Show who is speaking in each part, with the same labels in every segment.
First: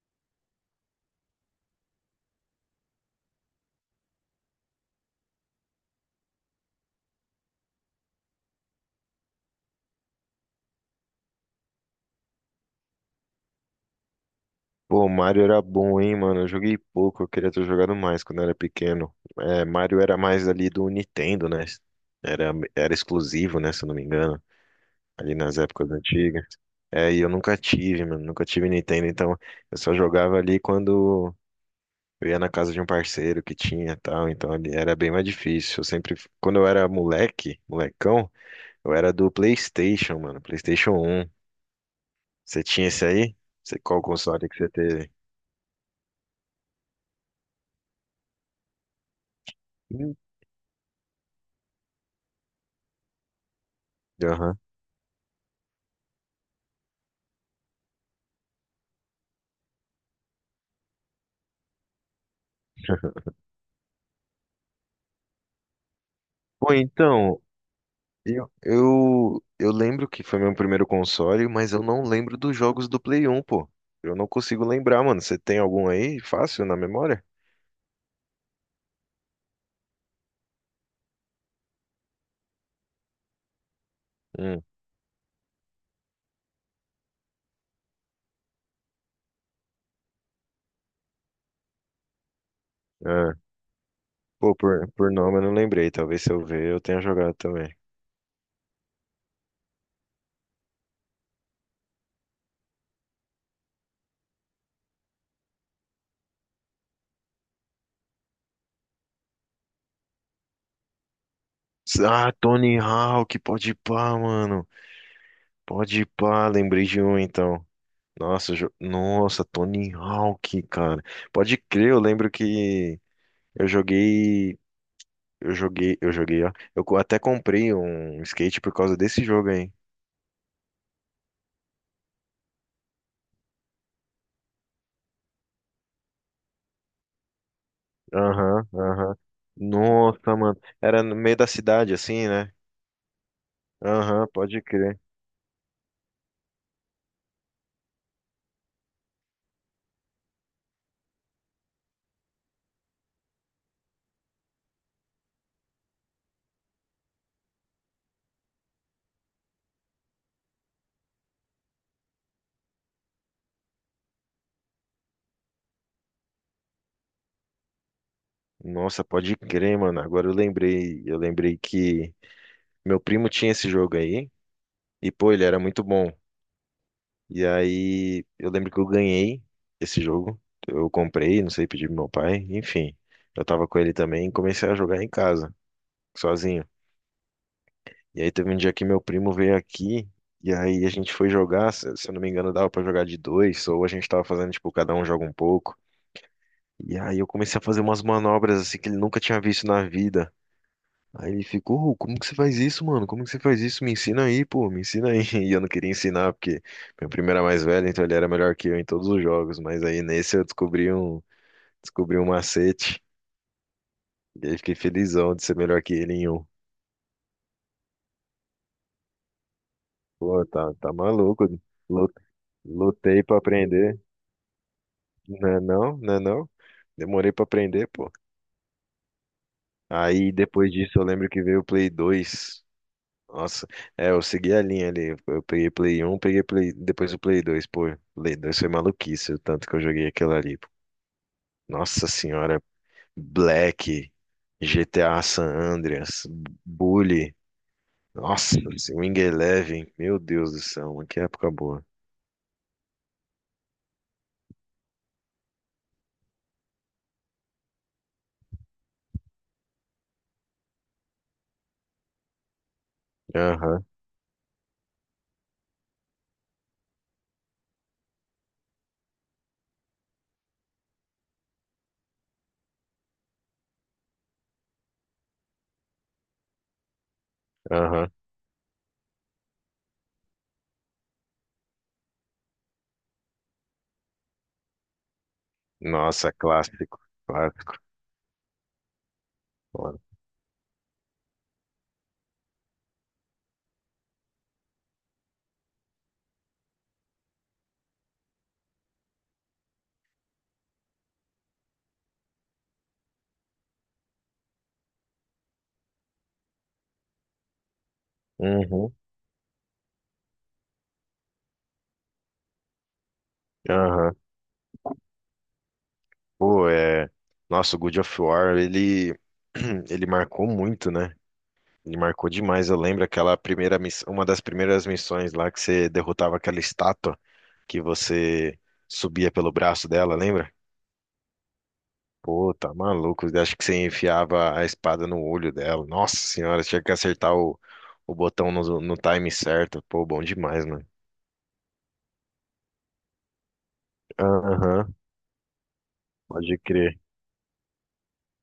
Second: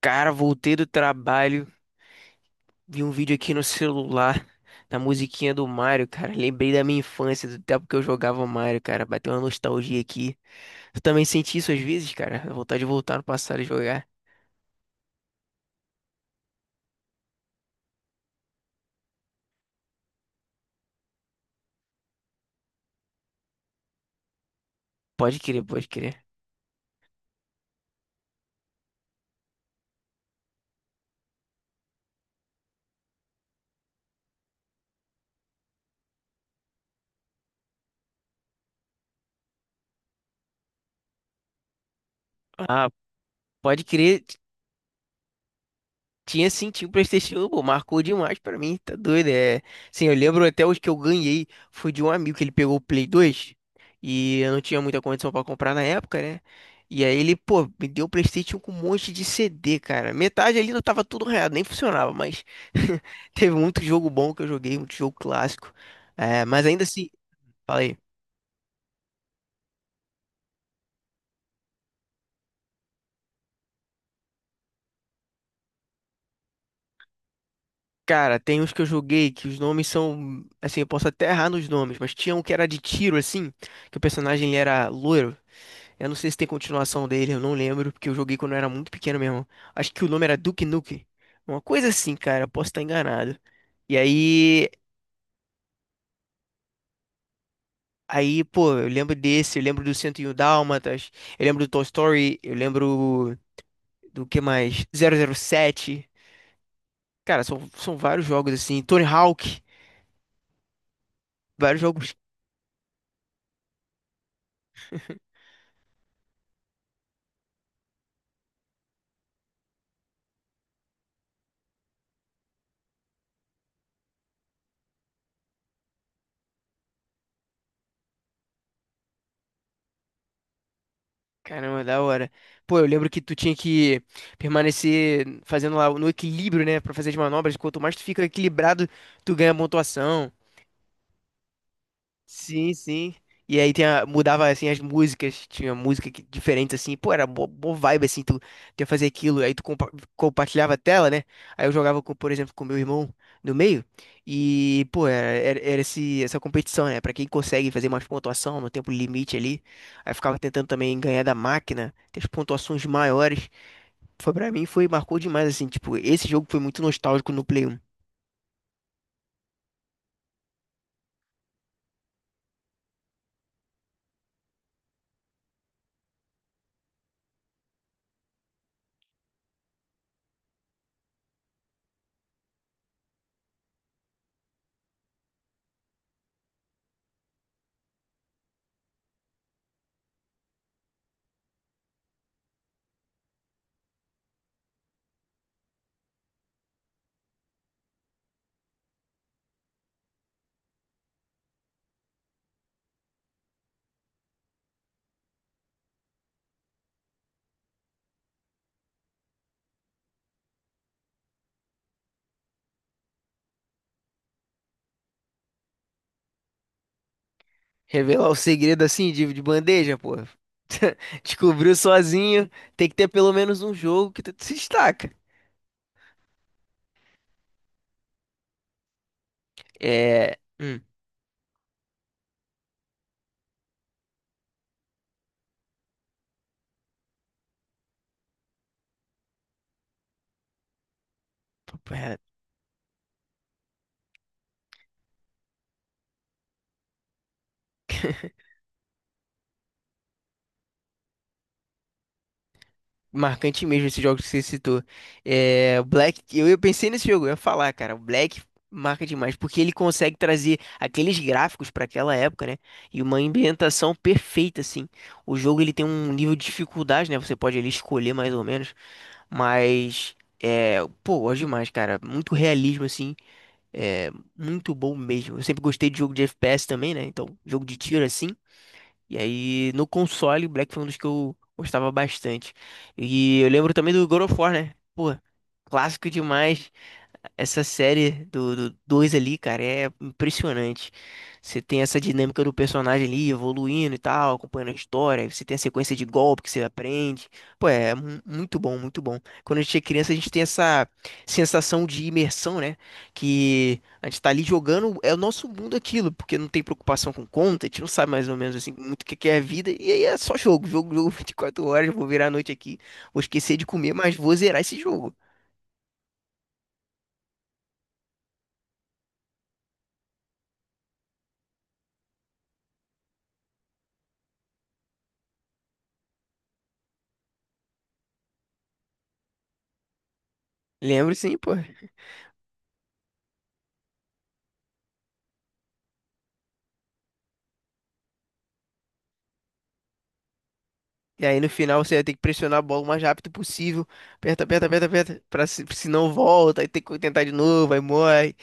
Speaker 1: Cara, voltei do trabalho, vi um vídeo aqui no celular, da musiquinha do Mario, cara. Lembrei da minha infância, do tempo que eu jogava Mario, cara. Bateu uma nostalgia aqui. Tu também senti isso às vezes, cara? A vontade de voltar no passado e jogar.
Speaker 2: Pô, Mario era bom, hein, mano? Eu joguei pouco, eu queria ter jogado mais quando eu era pequeno. É, Mario era mais ali do Nintendo, né? Era exclusivo, né, se eu não me engano, ali
Speaker 1: Pode
Speaker 2: nas
Speaker 1: crer, pode
Speaker 2: épocas
Speaker 1: crer.
Speaker 2: antigas. É, e eu nunca tive, mano, nunca tive Nintendo, então eu só jogava ali quando eu ia na casa de um parceiro que tinha e tal, então ali era bem mais difícil. Eu sempre, quando eu era moleque, molecão, eu era do PlayStation, mano, PlayStation um. Você tinha
Speaker 1: Ah,
Speaker 2: esse aí? Você,
Speaker 1: pode
Speaker 2: qual
Speaker 1: crer.
Speaker 2: console que você teve?
Speaker 1: Tinha sim, tinha o PlayStation 1, pô, marcou demais pra mim, tá doido, é. Sim, eu
Speaker 2: Hum.
Speaker 1: lembro até hoje que eu ganhei, foi de um amigo que ele pegou o Play 2 e eu
Speaker 2: Aham.
Speaker 1: não tinha muita condição pra comprar na época, né? E aí ele, pô, me deu o PlayStation 1 com um monte de CD, cara. Metade ali não tava tudo reado, nem funcionava, mas teve muito jogo bom que eu joguei, muito jogo clássico. É, mas
Speaker 2: Pô,
Speaker 1: ainda assim,
Speaker 2: então,
Speaker 1: falei,
Speaker 2: eu lembro que foi meu primeiro console, mas eu não lembro dos jogos do Play 1, pô. Eu não consigo lembrar, mano. Você tem algum aí fácil na memória?
Speaker 1: cara, tem uns que eu joguei que os nomes são, assim, eu posso até errar nos nomes, mas tinha um que era de tiro assim, que o personagem ele
Speaker 2: Hum,
Speaker 1: era loiro. Eu não sei se tem continuação dele, eu não lembro, porque eu joguei quando eu era muito pequeno mesmo. Acho que o nome era Duke Nukem. Uma coisa assim, cara, eu posso estar
Speaker 2: é.
Speaker 1: enganado. E
Speaker 2: Pô,
Speaker 1: aí,
Speaker 2: por nome eu não lembrei. Talvez se eu ver eu tenha jogado também.
Speaker 1: aí, pô, eu lembro desse, eu lembro do 101 Dálmatas, eu lembro do Toy Story, eu lembro do que mais? 007. Cara, são vários jogos assim, Tony Hawk, vários jogos,
Speaker 2: Ah, Tony Hawk, pode pá, mano. Pode pá, lembrei de um então. Nossa, Tony Hawk, cara. Pode crer, eu lembro que eu joguei. Eu joguei, eu joguei, ó. Eu até comprei um skate por causa desse jogo aí.
Speaker 1: caramba, da hora. Pô, eu lembro que tu tinha que permanecer fazendo lá no equilíbrio, né, pra fazer as manobras, quanto mais tu fica
Speaker 2: Aham,
Speaker 1: equilibrado,
Speaker 2: aham.
Speaker 1: tu ganha
Speaker 2: Nossa,
Speaker 1: pontuação.
Speaker 2: mano. Era no meio da cidade, assim, né?
Speaker 1: Sim, sim. E aí tinha,
Speaker 2: Aham,
Speaker 1: mudava
Speaker 2: pode
Speaker 1: assim as
Speaker 2: crer.
Speaker 1: músicas, tinha música que, diferente assim, pô, era boa, vibe assim, tu ia fazer aquilo, aí tu compartilhava a tela, né? Aí eu jogava com, por exemplo, com meu irmão no meio, e pô, era essa competição, né? Pra quem consegue fazer mais pontuação no tempo limite ali. Aí eu ficava tentando também ganhar da máquina, ter as pontuações maiores. Foi pra mim, foi, marcou demais, assim, tipo, esse jogo foi muito nostálgico no Play 1.
Speaker 2: Nossa, pode crer, mano. Agora eu lembrei que meu primo tinha esse jogo aí e pô, ele era muito bom. E aí eu lembro que eu ganhei esse jogo. Eu comprei, não sei, pedi pro meu pai, enfim. Eu tava com ele também e comecei a jogar em casa, sozinho. E aí teve um dia que meu primo veio aqui e aí a gente foi jogar, se eu não me engano, dava pra jogar de dois ou a gente tava fazendo tipo cada um joga um pouco. E aí eu comecei a fazer umas manobras assim que ele nunca tinha visto na vida. Aí ele ficou: "Ô, como que você faz isso, mano? Como que você faz isso? Me ensina aí, pô, me ensina aí." E eu não queria ensinar, porque meu primo era mais velho, então ele era melhor que eu em todos os jogos. Mas aí nesse eu descobri um macete. E aí fiquei felizão de ser melhor que ele em um.
Speaker 1: Revelar o segredo assim de bandeja, pô.
Speaker 2: Pô, tá maluco.
Speaker 1: Descobriu
Speaker 2: Lu-
Speaker 1: sozinho, tem que ter
Speaker 2: Lutei
Speaker 1: pelo
Speaker 2: pra
Speaker 1: menos um
Speaker 2: aprender.
Speaker 1: jogo que tu se destaca.
Speaker 2: Não é não, não é não. Demorei pra aprender, pô. Aí
Speaker 1: É.
Speaker 2: depois disso eu lembro que veio o Play 2. Nossa, é, eu segui a linha ali. Eu peguei Play 1, peguei Play, depois o Play 2. Pô, Play 2 foi maluquice, o tanto que eu joguei aquilo ali. Nossa senhora, Black, GTA San Andreas, Bully, nossa, esse Wing Eleven, meu Deus do céu, mano, que época boa.
Speaker 1: Marcante mesmo esse jogo que você citou. É, o Black, eu pensei nesse jogo, eu ia falar, cara, o Black marca demais, porque ele consegue trazer aqueles gráficos para aquela época, né? E uma
Speaker 2: Aham,
Speaker 1: ambientação perfeita, assim. O jogo ele tem um nível de dificuldade, né? Você pode ali escolher mais ou menos, mas é, pô, gosto demais, cara. Muito realismo, assim. É muito bom mesmo. Eu sempre gostei de jogo de FPS também, né? Então, jogo de tiro
Speaker 2: aham.
Speaker 1: assim. E aí, no console, Black foi um dos que eu gostava bastante. E eu lembro também do God of War, né? Pô, clássico
Speaker 2: Nossa,
Speaker 1: demais.
Speaker 2: clássico,
Speaker 1: Essa
Speaker 2: clássico.
Speaker 1: série do dois ali, cara, é
Speaker 2: Mano.
Speaker 1: impressionante. Você tem essa dinâmica do personagem ali evoluindo e tal, acompanhando a história. Você tem a sequência de golpe que você aprende. Pô, é muito bom, muito bom. Quando a gente é criança, a gente tem essa sensação de imersão, né? Que a gente tá ali jogando, é o nosso mundo aquilo, porque não tem preocupação com conta, a gente não sabe mais ou menos assim
Speaker 2: Uhum,
Speaker 1: muito o que que é a vida. E aí é só jogo, jogo, jogo 24 horas. Vou virar a noite aqui, vou esquecer de comer, mas
Speaker 2: aham.
Speaker 1: vou zerar esse jogo.
Speaker 2: Pô, é. Nossa, o God of War, ele, ele marcou muito, né? Me marcou demais. Eu lembro aquela primeira miss... uma das primeiras missões lá que você derrotava aquela estátua, que você subia pelo braço dela, lembra?
Speaker 1: Lembro sim, pô.
Speaker 2: Pô, tá maluco. Eu acho que você enfiava a espada no olho dela. Nossa senhora, tinha que acertar o botão no... no time certo. Pô, bom demais, mano.
Speaker 1: E aí no final você vai ter que pressionar a bola o mais rápido possível. Aperta, aperta, aperta,
Speaker 2: Aham,
Speaker 1: aperta. Pra se não
Speaker 2: pode
Speaker 1: volta, aí tem que
Speaker 2: crer.
Speaker 1: tentar de novo, aí morre.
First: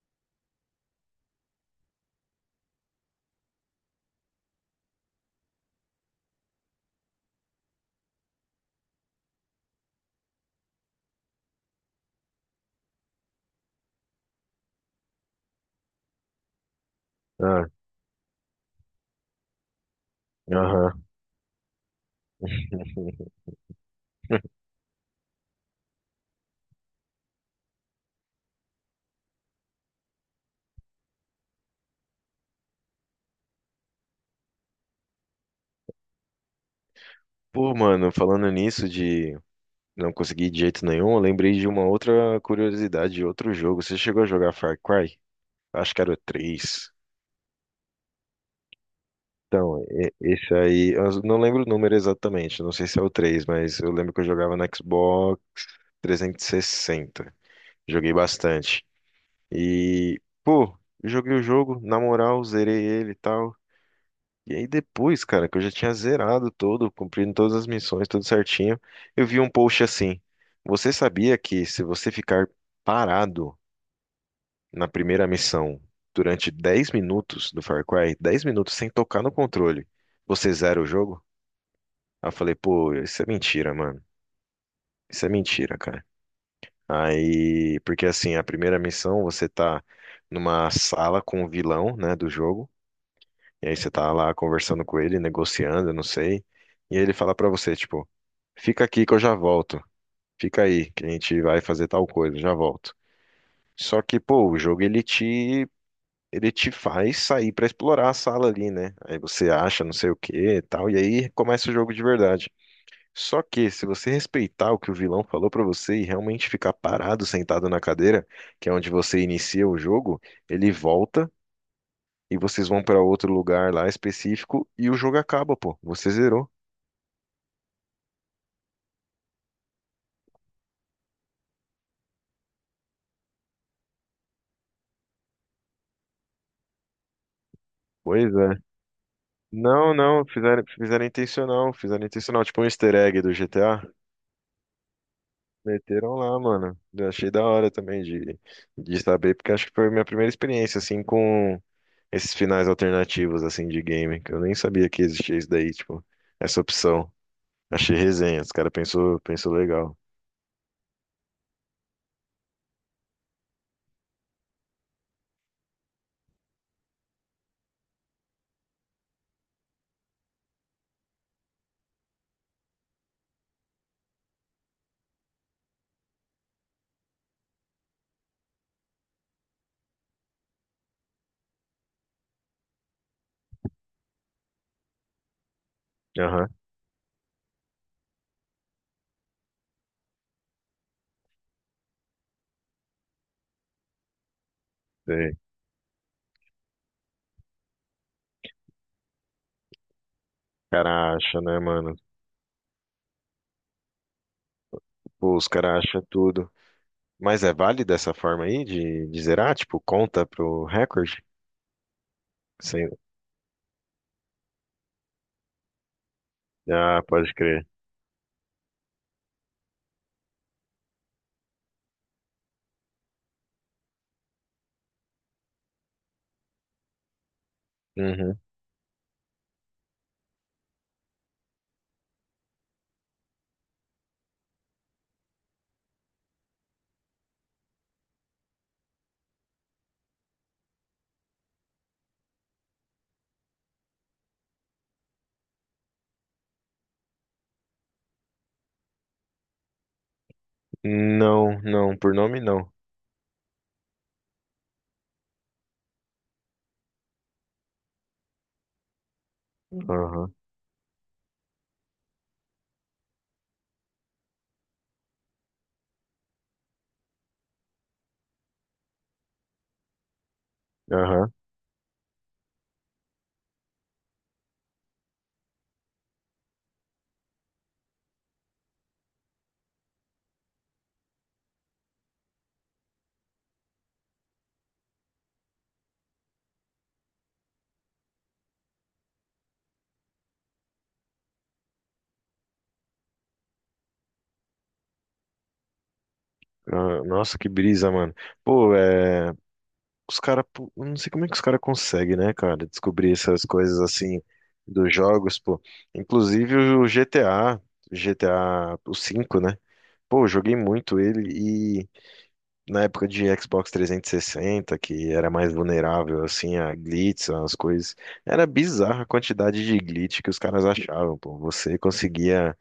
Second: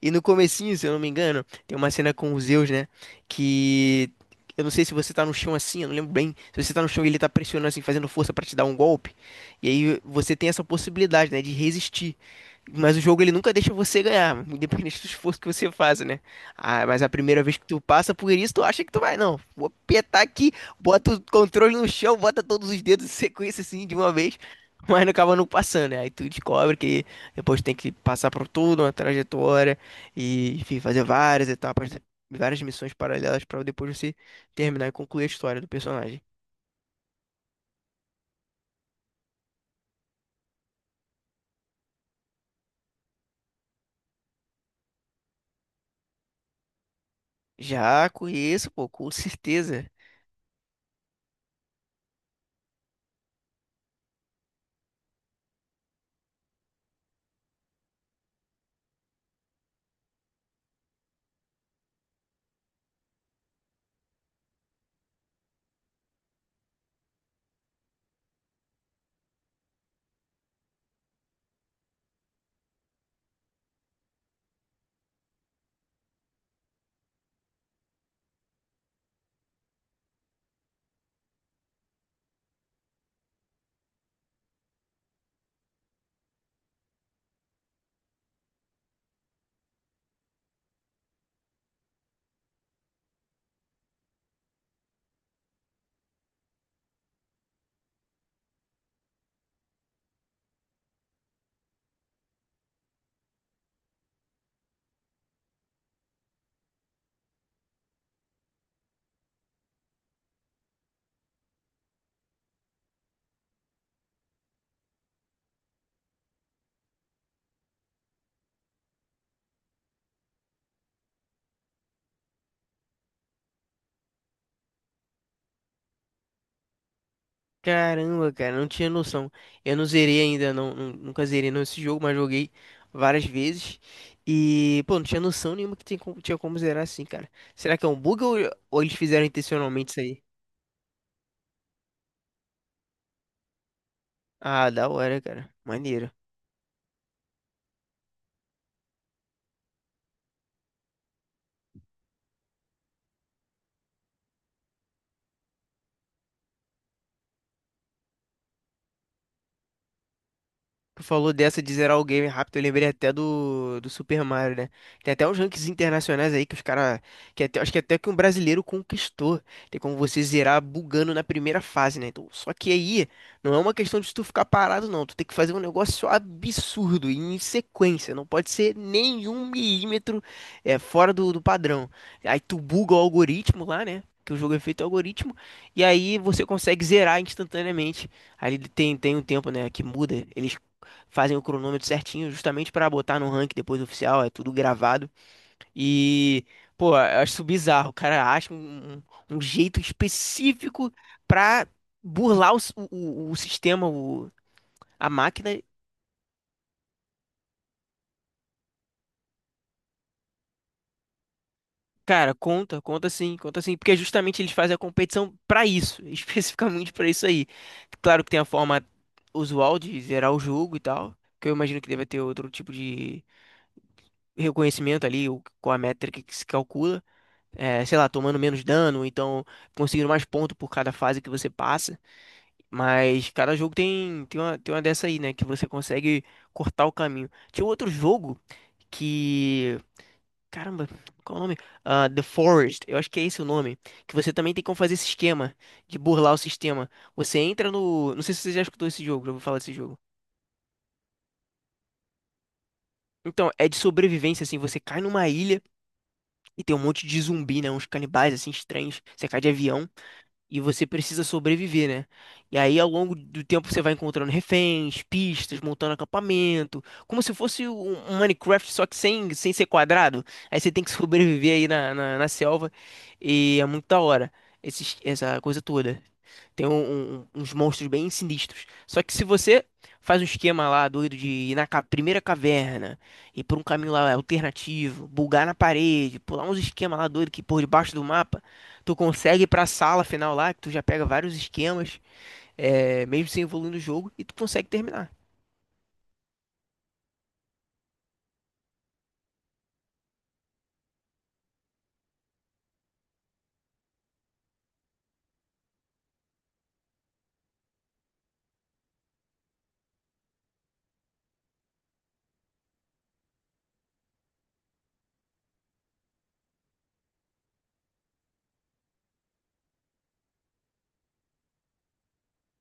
Speaker 1: E no comecinho, se eu não me engano, tem uma cena com o Zeus, né? Que eu não sei se você tá no chão assim, eu não lembro bem. Se você tá no chão e ele tá pressionando assim, fazendo força pra te dar um golpe, e aí você tem essa possibilidade, né, de resistir. Mas o jogo ele nunca deixa você ganhar, independente do esforço que você faça, né? Ah, mas a primeira vez que
Speaker 2: Ah,
Speaker 1: tu passa por isso, tu acha que tu vai, não, vou apertar aqui,
Speaker 2: aham.
Speaker 1: bota o controle no chão, bota todos os dedos em sequência assim de uma vez, mas não acaba não passando, né? Aí tu descobre que depois tem que passar por toda uma trajetória e, enfim, fazer várias etapas, várias missões paralelas para depois você terminar e concluir a história do personagem.
Speaker 2: Pô, mano, falando nisso de não conseguir de jeito nenhum, eu lembrei de uma outra curiosidade de outro jogo. Você chegou a jogar Far Cry? Acho que era o 3.
Speaker 1: Já conheço, pô, com
Speaker 2: Então,
Speaker 1: certeza.
Speaker 2: esse aí, eu não lembro o número exatamente, não sei se é o 3, mas eu lembro que eu jogava no Xbox 360. Joguei bastante. E, pô, joguei o jogo, na moral, zerei ele e tal. E aí depois, cara, que eu já tinha zerado todo, cumprindo todas as missões, tudo certinho, eu vi um post assim: você sabia que se você ficar parado na primeira missão durante 10 minutos do Far Cry, 10 minutos sem tocar no controle, você zera o jogo? Aí eu falei, pô, isso é mentira, mano. Isso é mentira, cara. Aí, porque assim, a primeira missão você tá numa sala com o vilão, né, do jogo, e aí você tá lá conversando com ele, negociando, eu não sei, e aí ele fala pra você, tipo, fica aqui que eu já volto. Fica aí, que a gente vai fazer tal coisa, já volto. Só que, pô, o jogo ele te faz sair pra explorar a sala ali, né? Aí você acha não sei o que e tal, e aí começa o jogo de verdade. Só que se você respeitar o que o vilão falou pra você e realmente ficar parado, sentado na cadeira, que é onde você inicia o jogo, ele volta e vocês vão pra outro lugar lá específico e o jogo acaba, pô. Você zerou.
Speaker 1: Caramba, cara, não tinha noção. Eu não zerei ainda, não, nunca zerei não esse jogo, mas joguei várias vezes. E, pô, não tinha noção nenhuma que tinha como zerar assim, cara. Será que é um bug
Speaker 2: Pois
Speaker 1: ou,
Speaker 2: é.
Speaker 1: ou eles fizeram intencionalmente
Speaker 2: Não,
Speaker 1: isso aí?
Speaker 2: não, fizeram intencional, fizeram intencional, tipo um easter egg do GTA.
Speaker 1: Ah, da hora, cara. Maneiro.
Speaker 2: Meteram lá, mano. Eu achei da hora também de saber, porque acho que foi a minha primeira experiência, assim, com esses finais alternativos, assim, de game, que eu nem sabia que existia isso daí, tipo, essa opção. Achei resenha, os cara pensou, pensou legal.
Speaker 1: Tu falou dessa de zerar o game rápido, eu lembrei até do Super Mario, né? Tem até uns rankings internacionais aí que os caras. Que até, acho que até que um brasileiro conquistou. Tem como você zerar bugando na primeira fase, né? Então, só que aí não é uma questão de tu ficar parado, não. Tu tem que fazer um negócio absurdo, em sequência. Não pode ser nenhum milímetro é, fora do padrão. Aí tu buga o algoritmo lá, né? Que o jogo é feito algoritmo, e aí você
Speaker 2: Aham,
Speaker 1: consegue zerar instantaneamente. Aí ele tem um tempo, né, que muda. Eles fazem o cronômetro certinho, justamente para botar no ranking depois oficial, é tudo gravado.
Speaker 2: sei. O
Speaker 1: E, pô, eu acho isso bizarro. O cara acha um jeito específico
Speaker 2: cara acha, né,
Speaker 1: pra
Speaker 2: mano?
Speaker 1: burlar o sistema, a
Speaker 2: Pô, os
Speaker 1: máquina.
Speaker 2: cara acham tudo. Mas é válido essa forma aí de zerar? Tipo, conta pro recorde?
Speaker 1: Cara, conta,
Speaker 2: Sem...
Speaker 1: conta sim, porque justamente eles fazem a competição pra isso, especificamente
Speaker 2: Ah,
Speaker 1: pra isso
Speaker 2: pode
Speaker 1: aí.
Speaker 2: crer.
Speaker 1: Claro que tem a forma usual de zerar o jogo e tal, que eu imagino que deve ter outro tipo de reconhecimento ali, com a métrica que se calcula. É, sei lá, tomando
Speaker 2: Uhum.
Speaker 1: menos dano, ou então conseguindo mais ponto por cada fase que você passa. Mas cada jogo tem uma dessa aí, né? Que você consegue cortar o caminho. Tinha um outro jogo que. Caramba, qual é o nome? Ah, The Forest, eu acho que é esse o nome. Que você também tem como fazer esse esquema de burlar o sistema. Você entra no. Não sei se você já escutou esse jogo, já vou falar desse jogo.
Speaker 2: Não, não, por nome não.
Speaker 1: Então, é de sobrevivência, assim, você cai numa ilha e tem um monte de zumbi, né? Uns canibais, assim, estranhos. Você cai de avião.
Speaker 2: Aham,
Speaker 1: E você precisa sobreviver, né? E aí, ao longo do tempo, você vai encontrando reféns, pistas, montando acampamento, como se fosse um Minecraft, só que sem ser quadrado. Aí você tem que
Speaker 2: aham.
Speaker 1: sobreviver aí na selva, e é muito da hora, essa coisa toda. Tem uns monstros bem sinistros. Só que se você faz um esquema lá doido de ir na primeira caverna, ir por um caminho lá alternativo, bugar na parede, pular uns esquemas lá doido que por debaixo do mapa, tu consegue ir pra sala final lá, que tu já pega vários esquemas, é, mesmo sem evoluir no jogo, e tu consegue terminar.
Speaker 2: Ah, nossa, que brisa, mano. Pô, é. Os caras. Não sei como é que os caras conseguem, né, cara? Descobrir essas coisas assim dos jogos, pô. Inclusive o GTA, o 5 né? Pô, eu joguei muito ele e na época de Xbox 360, que era mais vulnerável, assim, a glitches, as coisas. Era bizarra a quantidade de glitch que os caras achavam, pô. Você conseguia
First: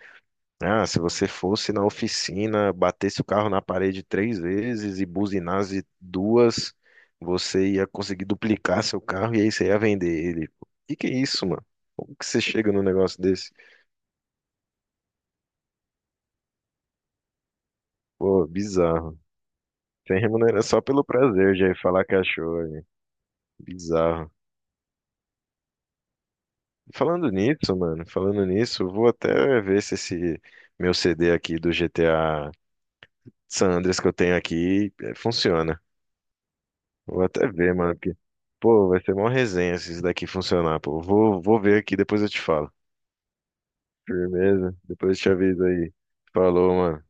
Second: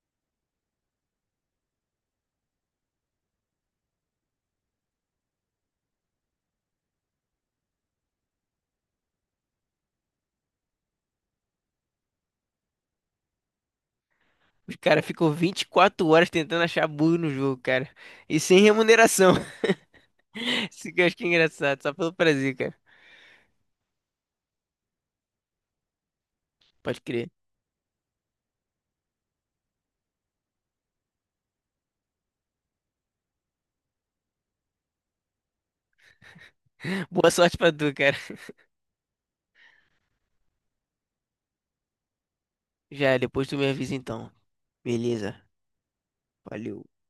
Speaker 2: se você fosse na oficina, batesse o carro na parede três vezes e buzinasse duas, você ia conseguir duplicar seu carro e aí você ia vender ele. O que que é isso, mano? Como que você chega num negócio desse?
Speaker 1: Os caras ficam 24 horas tentando achar bug no jogo, cara. E
Speaker 2: Pô,
Speaker 1: sem
Speaker 2: bizarro.
Speaker 1: remuneração.
Speaker 2: Sem remuneração só
Speaker 1: Isso que
Speaker 2: pelo
Speaker 1: eu acho que é
Speaker 2: prazer de aí
Speaker 1: engraçado, só
Speaker 2: falar
Speaker 1: pelo
Speaker 2: que
Speaker 1: prazer,
Speaker 2: achou.
Speaker 1: cara.
Speaker 2: Aí. Bizarro.
Speaker 1: Pode crer.
Speaker 2: Falando nisso, mano, falando nisso, eu vou até ver se esse meu CD aqui do GTA San Andreas que eu tenho aqui funciona. Vou
Speaker 1: Boa
Speaker 2: até
Speaker 1: sorte pra
Speaker 2: ver,
Speaker 1: tu,
Speaker 2: mano,
Speaker 1: cara.
Speaker 2: porque, pô, vai ser mó resenha se isso daqui funcionar, pô. Vou ver aqui, depois eu te falo.
Speaker 1: Já, depois tu me avisa então.
Speaker 2: Firmeza? Depois eu te
Speaker 1: Beleza,
Speaker 2: aviso aí. Falou,
Speaker 1: valeu.
Speaker 2: mano.